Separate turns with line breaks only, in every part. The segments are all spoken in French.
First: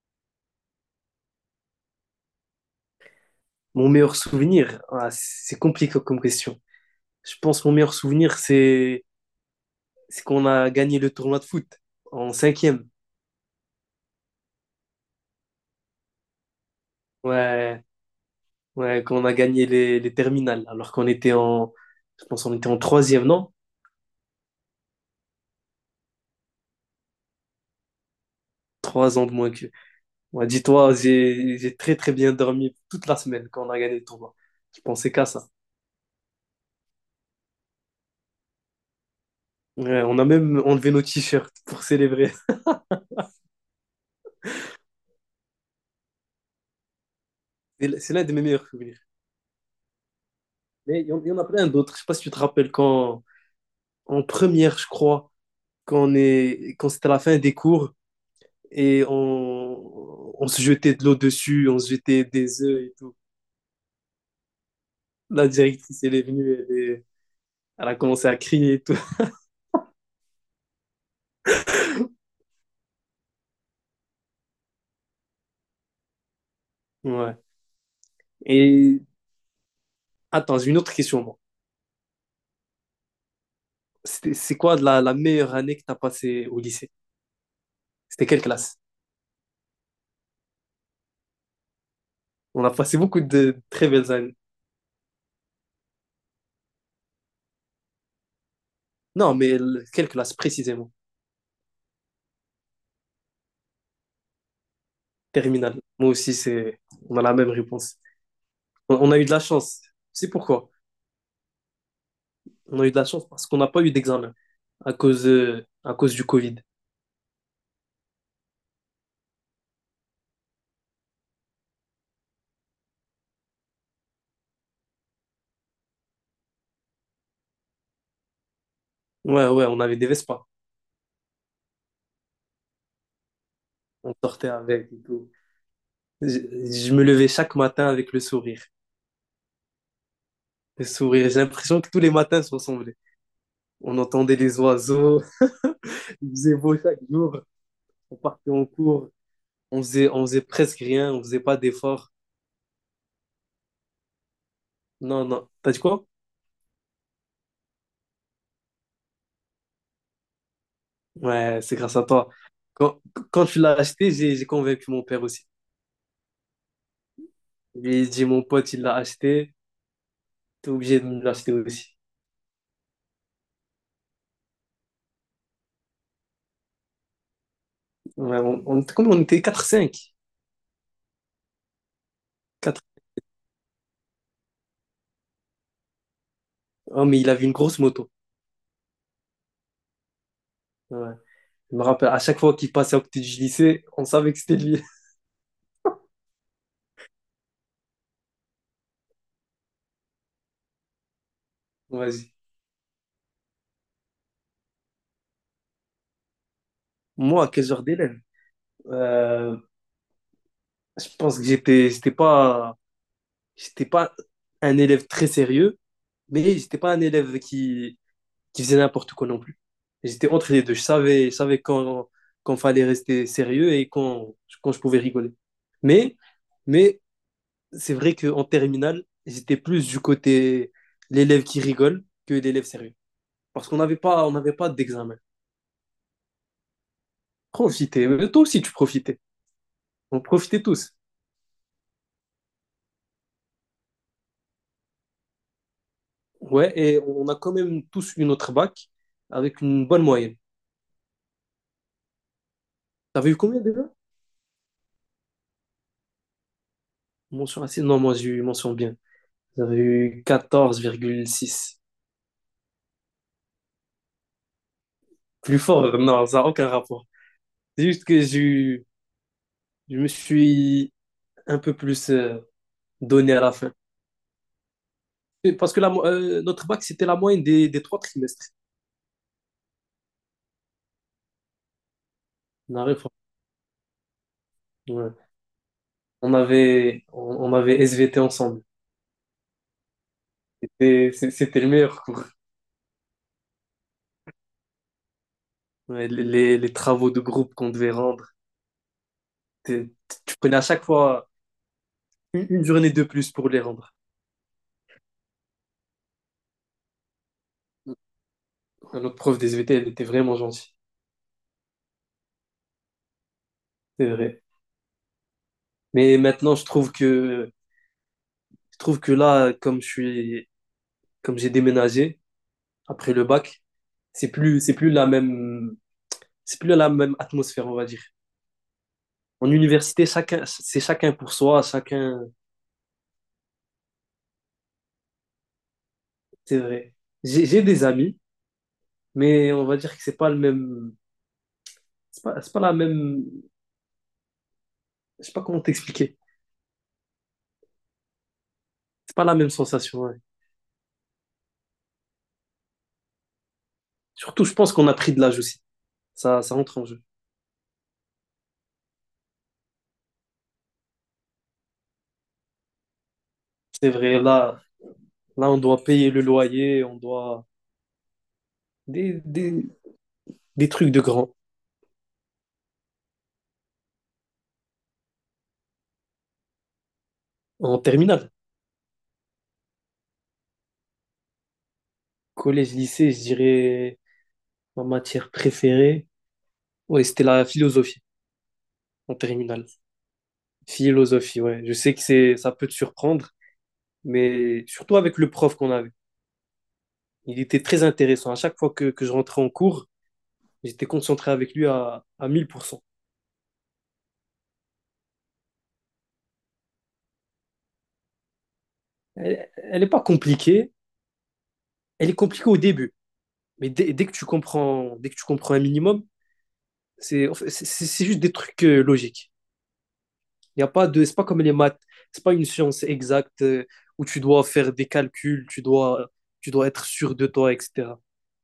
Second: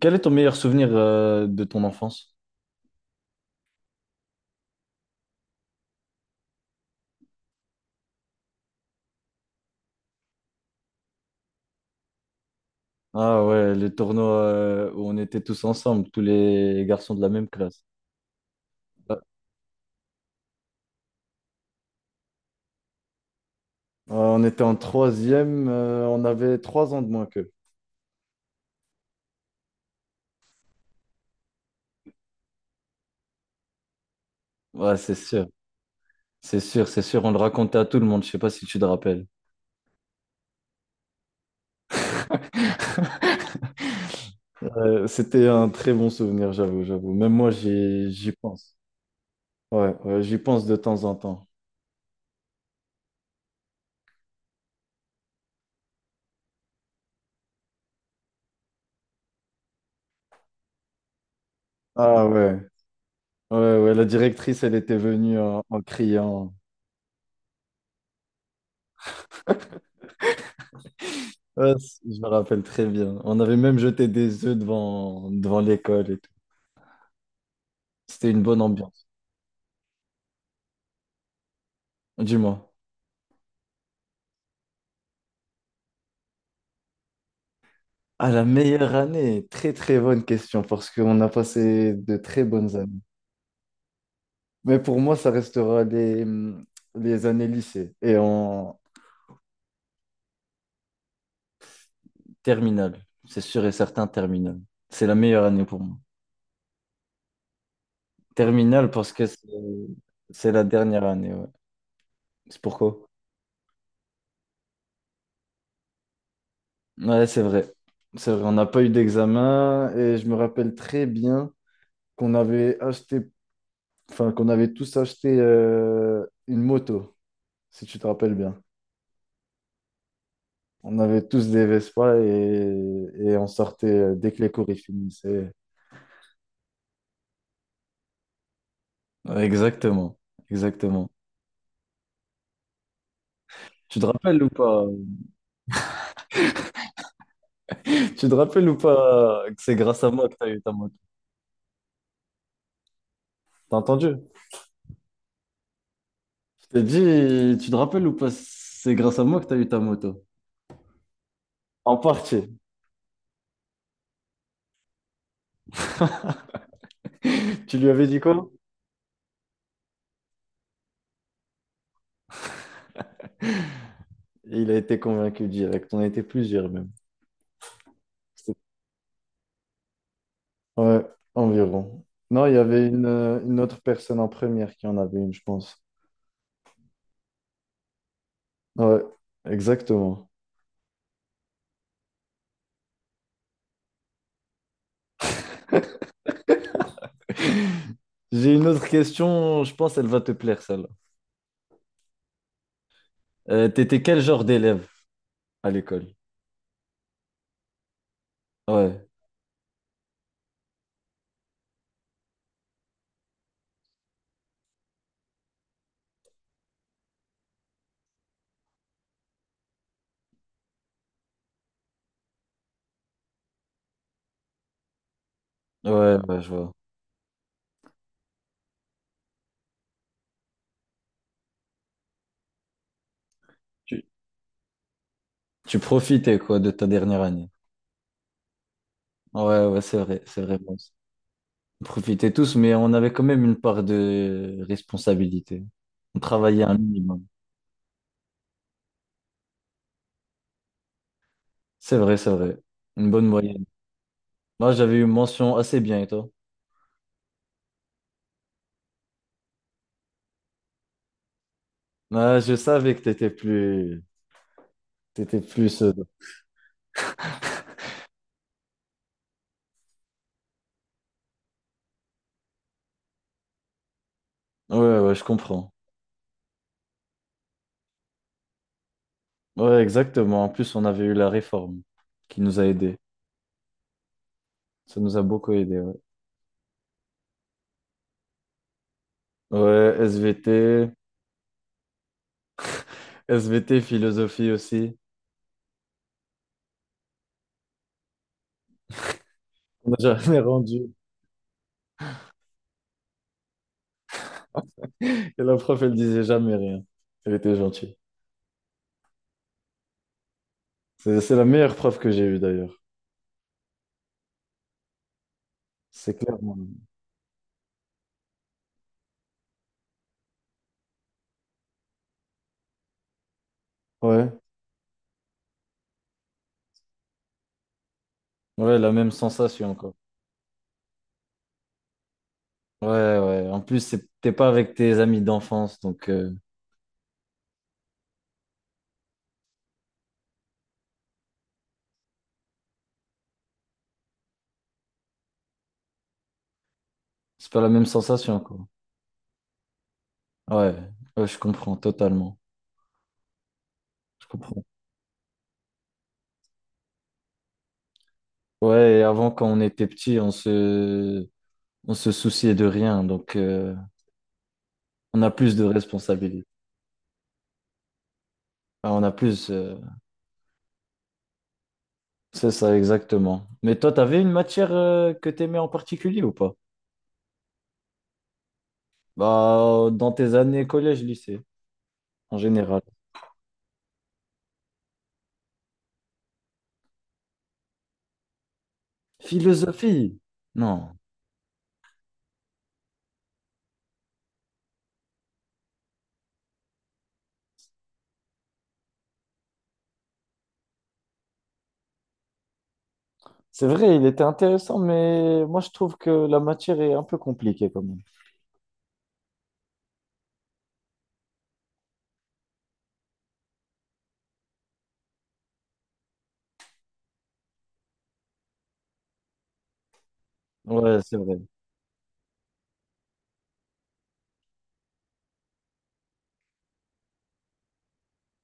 Quel est ton meilleur souvenir de ton enfance?
Mon meilleur souvenir, ah, c'est compliqué comme question. Je pense que mon meilleur souvenir, c'est qu'on a gagné le tournoi de foot en cinquième.
Ah ouais, les tournois où on était tous ensemble, tous les garçons de la même
Ouais,
classe.
ouais,
Ouais.
qu'on a gagné les terminales, alors qu'on était en, je pense qu'on était en troisième, non?
Ouais, on était en troisième, on avait trois ans de moins qu'eux.
3 ans de moins que. Ouais, dis-toi, j'ai très très bien dormi toute la semaine quand on a gagné le tournoi. Je
Ouais,
pensais
c'est
qu'à
sûr,
ça.
c'est sûr, c'est sûr. On le racontait à tout le monde, je sais pas si tu te rappelles.
Ouais, on a même enlevé nos t-shirts pour célébrer.
C'était un très bon souvenir, j'avoue, j'avoue. Même moi,
C'est l'un
j'y
de mes meilleurs
pense.
souvenirs.
Ouais, ouais, j'y pense de
Mais
temps en
il y en a
temps.
plein d'autres. Je sais pas si tu te rappelles quand, en première, je crois, quand c'était la fin des cours et on se jetait de l'eau dessus, on se jetait
Ah ouais,
des œufs et tout.
ouais, ouais. La directrice, elle était venue
La
en
directrice, elle est
criant.
venue, elle a commencé à crier et tout.
Ouais, je me rappelle très bien. On avait même jeté des œufs devant, devant l'école et tout.
Ouais.
C'était une bonne
Et
ambiance.
attends, j'ai une autre question, moi.
Dis-moi.
C'est quoi la meilleure année que tu as passée au lycée? C'était
Ah,
quelle
la
classe?
meilleure année, très très bonne question parce qu'on a passé de très
On a
bonnes
passé
années.
beaucoup de très belles années.
Mais pour moi, ça restera les années lycée et en
Non, mais quelle classe précisément?
terminale. C'est sûr et certain, terminale. C'est la meilleure année pour
Terminale.
moi.
Moi aussi, c'est, on a la même réponse.
Terminale
On
parce
a eu
que
de la chance. C'est
c'est la
pourquoi?
dernière année, ouais. C'est
On a eu
pourquoi?
de la chance parce qu'on n'a pas eu d'examen à cause du Covid.
Ouais, c'est vrai. C'est vrai, on n'a pas eu d'examen et je me rappelle très bien. Qu'on avait acheté, enfin, qu'on avait tous acheté une moto, si tu te rappelles bien.
Ouais, ouais, on avait des Vespa.
On avait tous des Vespa et on sortait
On
dès que
sortait
les cours y
avec et tout.
finissaient.
Je, je me levais chaque matin avec le sourire.
Ouais, exactement,
Le
exactement.
sourire. J'ai l'impression que tous les matins se ressemblaient. On
Tu te
entendait
rappelles ou
les
pas?
oiseaux. Il faisait beau chaque jour. On
Tu te
partait en
rappelles ou
cours.
pas que c'est
On
grâce
faisait,
à
on
moi que
faisait
t'as eu ta
presque
moto?
rien. On faisait pas d'efforts.
T'as entendu?
Non, non. T'as dit quoi?
Je t'ai dit, tu te rappelles ou pas, c'est grâce à moi que t'as eu ta moto.
Ouais, c'est
En
grâce à toi.
partie.
Quand, quand tu l'as acheté, j'ai convaincu mon père aussi.
Tu lui avais
Il
dit
dit, mon
quoi?
pote, il l'a acheté. T'es obligé de me l'acheter aussi.
Il a été convaincu direct. On a été plusieurs même.
Ouais, on était combien? On était quatre cinq
Ouais, environ. Non, il y
quatre.
avait une autre personne en première qui en avait une, je pense.
Ah, mais il avait une grosse moto.
Ouais, exactement.
Ouais. Je me rappelle, à chaque fois qu'il passait à côté du lycée, on savait que c'était lui.
J'ai une autre question, je pense elle va te plaire, celle-là.
Vas-y.
T'étais quel genre d'élève à l'école?
Moi, quel genre d'élève?
Ouais,
Euh, je pense que j'étais pas un élève très sérieux, mais j'étais pas un élève qui faisait n'importe quoi non plus. J'étais entre les deux. Je savais quand fallait rester sérieux et quand je pouvais rigoler. Mais,
ouais, ouais, je vois.
mais c'est vrai qu'en terminale, j'étais plus du côté l'élève qui rigole que l'élève sérieux. Parce qu'on n'avait
Tu,
pas, on n'avait pas d'examen.
tu profitais, quoi, de ta dernière année.
Profitez. Mais toi aussi, tu profitais.
Ouais, ouais, c'est
On
vrai, c'est vrai.
profitait
Bon,
tous.
on profitait tous, mais on avait quand même une part de responsabilité. On travaillait
Ouais,
un
et
minimum.
on a quand même tous eu notre bac avec une bonne moyenne.
C'est vrai, c'est vrai. Une bonne
T'avais eu combien
moyenne.
déjà?
Moi, j'avais eu mention assez bien, et toi?
Mention assez? Non, moi, j'ai eu mention bien. J'avais eu 14,6.
Ah, je savais que t'étais
Plus
plus.
fort, non, ça n'a aucun rapport. C'est juste que je me suis un peu plus donné à la fin.
Ouais, ouais, je
Et
comprends.
parce que notre bac, c'était la moyenne des trois trimestres.
Ouais, exactement. En plus, on avait eu la réforme qui nous a aidés.
Naref,
Ça nous a
ouais.
beaucoup aidés. Ouais,
On avait, on, on avait SVT ensemble.
ouais, SVT,
C'était le meilleur cours.
SVT, philosophie aussi.
Ouais, les travaux de groupe qu'on devait rendre,
On
t'es-
n'a
tu
jamais
prenais à
rendu.
chaque fois une journée de plus pour les rendre.
Et la prof, elle disait jamais rien. Elle était gentille.
Notre prof des SVT, elle était vraiment gentille,
C'est la meilleure prof que j'ai eue d'ailleurs.
c'est vrai.
C'est
Mais maintenant,
clairement.
je trouve que là, comme j'ai déménagé après le bac, c'est
Ouais,
plus, c'est plus la même, c'est plus la même atmosphère, on va dire.
ouais, la même
En
sensation quoi.
université, chacun, c'est chacun pour soi, chacun,
Ouais, ouais. En plus, t'es pas avec tes amis d'enfance, donc
c'est vrai. J'ai des amis mais on va dire que c'est pas le même. C'est pas la même. Je sais pas comment t'expliquer.
c'est pas la même sensation quoi.
C'est pas la même sensation. Ouais.
Ouais, ouais, je comprends totalement. Je
Surtout, je
comprends.
pense qu'on a pris de l'âge aussi. Ça rentre en jeu.
Ouais, et avant, quand on était petit, on se souciait de rien. Donc,
C'est vrai, là,
on a
là,
plus
on
de
doit payer le
responsabilités.
loyer, on doit.
Enfin, on a
Des,
plus.
des, des trucs de grand.
C'est ça, exactement. Mais toi, t'avais une matière que t'aimais en particulier ou pas?
En terminale.
Bah, dans tes années collège, lycée, en
Collège,
général.
lycée, je dirais ma matière préférée. Ouais, c'était la philosophie en terminale.
Philosophie? Non.
Philosophie, ouais. Je sais que c'est, ça peut te surprendre, mais surtout avec le prof qu'on avait. Il était très intéressant. À chaque fois que je rentrais en cours, j'étais concentré avec lui à 1000%.
C'est vrai, il était intéressant, mais moi, je trouve que la matière est un peu compliquée quand même.
Elle n'est pas compliquée. Elle est compliquée au début. Mais dès que tu comprends, dès que tu comprends un minimum, c'est juste des trucs logiques. Il y a pas
Ouais,
de, C'est
c'est
pas
vrai.
comme les maths. C'est pas une science exacte où tu dois faire des calculs, tu dois être sûr de toi, etc.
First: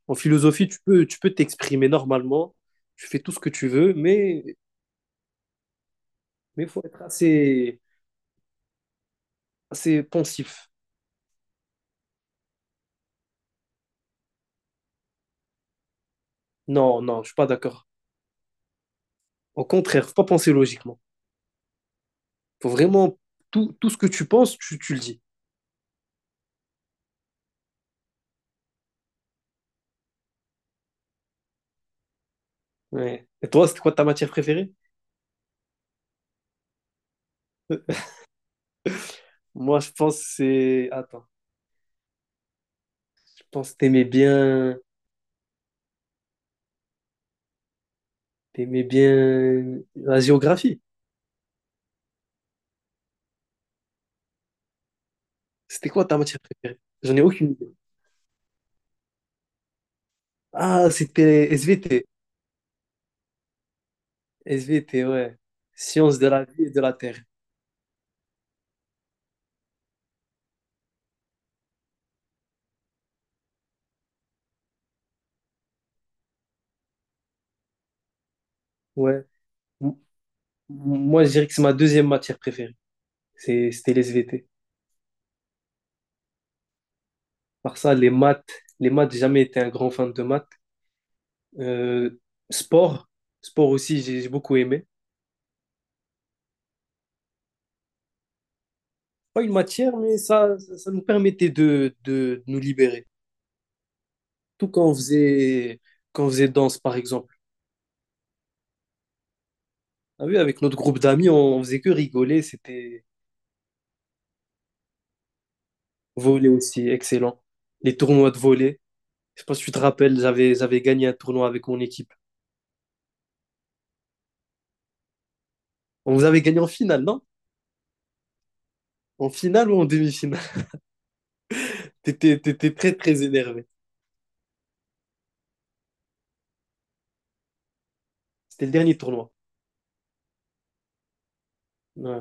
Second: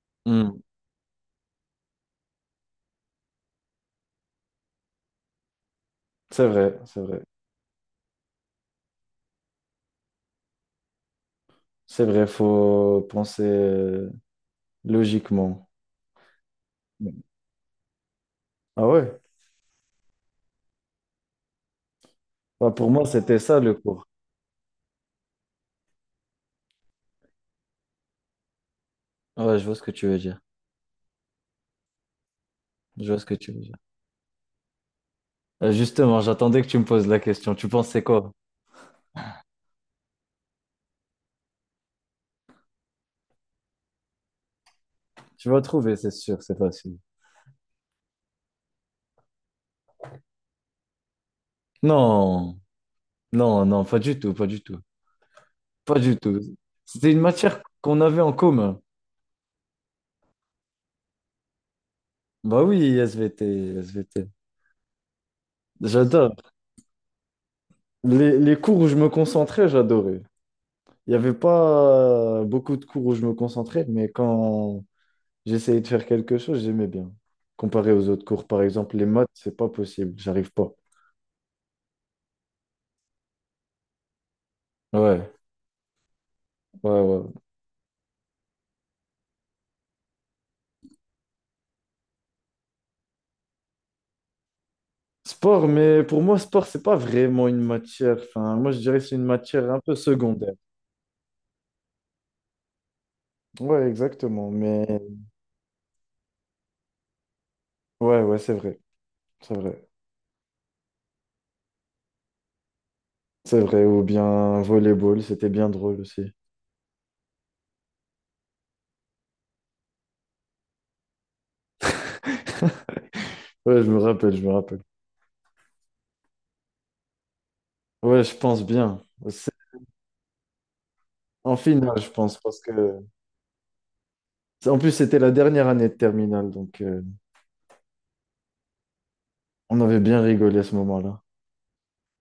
En
Hmm,
philosophie, tu peux t'exprimer normalement. Tu fais tout ce que tu veux, mais
c'est vrai,
faut
c'est
être
vrai.
assez pensif.
C'est vrai, faut penser logiquement.
Non,
Ouais.
non, je suis pas d'accord.
Ah ouais?
Au contraire, faut pas penser logiquement.
Bah,
Faut
pour moi,
vraiment
c'était ça le
tout ce
cours.
que tu penses, tu le dis.
Ouais, je vois ce que tu veux dire. Je vois ce
Ouais.
que
Et
tu veux
toi,
dire.
c'était quoi ta matière préférée?
Justement, j'attendais que tu me poses la question. Tu pensais quoi?
Moi, je pense que c'est. Attends, je pense que t'aimais bien.
Tu vas trouver, c'est sûr, c'est facile.
T'aimais bien la géographie.
Non, non, non, pas du tout, pas du tout.
C'était
Pas
quoi
du
ta
tout.
matière préférée?
C'était
J'en
une
ai aucune
matière
idée.
qu'on avait en commun.
Ah, c'était SVT.
Bah oui, SVT, SVT.
SVT, ouais. Sciences de
J'adore.
la vie et de la terre.
Les cours où je me concentrais, j'adorais. Il n'y avait pas beaucoup de cours où je me concentrais, j'essayais de faire quelque chose, j'aimais bien. Comparé aux autres cours, par exemple, les
Ouais.
maths, c'est pas
M-
possible, j'arrive pas.
Moi, je dirais que c'est ma deuxième matière préférée. C'était les SVT.
Ouais, ouais, ouais.
Par ça, les maths. Les maths, j'ai jamais été un grand fan de maths. Euh, Sport. Sport aussi, j'ai beaucoup aimé.
Sport, mais pour moi, sport, c'est pas vraiment une matière. Enfin, moi, je dirais que c'est une
Pas une
matière un peu
matière, mais
secondaire.
ça nous permettait de nous libérer.
Ouais, exactement.
Tout quand
Mais
on faisait, quand on faisait danse, par exemple.
ouais, ouais, c'est vrai, c'est vrai,
Ah oui, avec notre groupe d'amis, on faisait que rigoler. C'était
c'est vrai. Ou bien volleyball, c'était bien drôle aussi.
volley aussi, excellent. Les tournois de volley. Je sais pas si tu te rappelles, j'avais gagné un tournoi avec mon équipe.
Ouais, je me rappelle, je me rappelle.
On vous avait gagné en finale, non?
Ouais, je pense bien.
En
C'est-
finale ou en demi-finale?
En finale, je pense,
T'étais,
parce
t'étais très,
que
très énervé.
en plus, c'était la dernière année de terminale, donc
C'était le dernier tournoi.
on avait bien rigolé à ce moment-là.
Ouais,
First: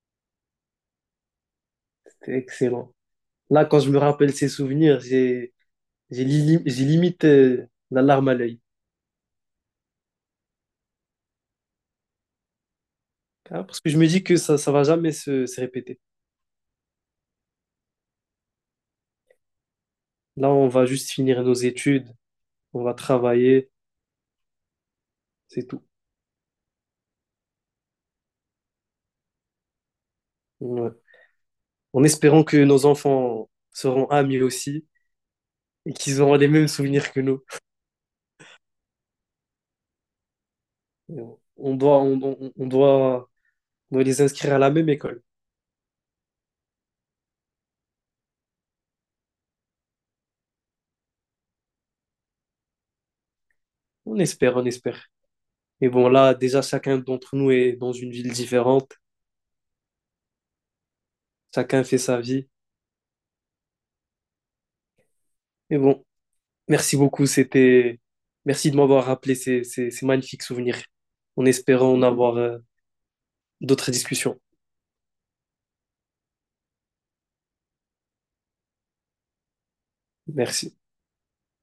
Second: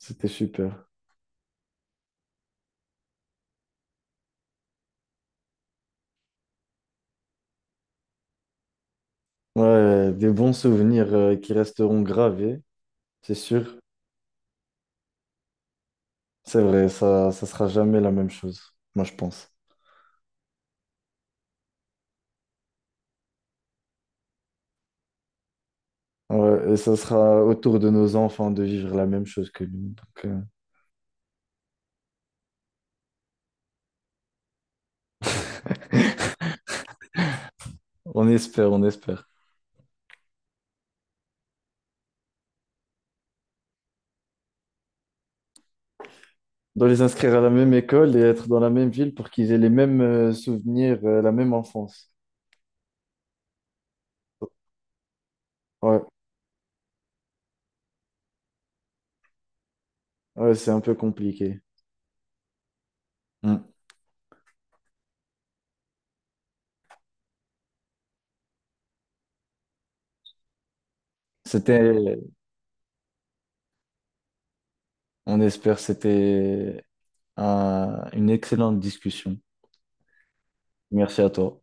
C'était super.
c'était excellent. Là, quand je me rappelle ces souvenirs, j'ai limite la larme à l'œil.
Ouais, ouais, des bons souvenirs qui resteront gravés, c'est
Ah,
sûr.
parce que je me dis que ça va jamais se répéter.
C'est vrai, ça sera jamais la même chose, moi je pense.
Là, on va juste finir nos études, on va travailler, c'est tout.
Ouais, et ça sera autour de nos enfants de vivre la même chose que nous. Donc,
Ouais. En espérant que nos enfants seront amis aussi et qu'ils auront les mêmes souvenirs que nous.
on espère, on espère.
On doit, on, on- on doit, on doit les inscrire à la même école.
De les inscrire à la même école et être dans la même ville pour qu'ils aient les mêmes souvenirs, la même enfance.
On espère, on espère. Et
Ouais,
bon, là, déjà, chacun d'entre nous est dans une ville différente.
ouais, c'est un peu compliqué.
Chacun fait sa vie.
Mm.
Et bon, merci beaucoup. Merci de m'avoir rappelé ces magnifiques souvenirs. En espérant en
C'était,
avoir d'autres discussions.
on espère, c'était une excellente discussion.
Merci.
Merci à toi.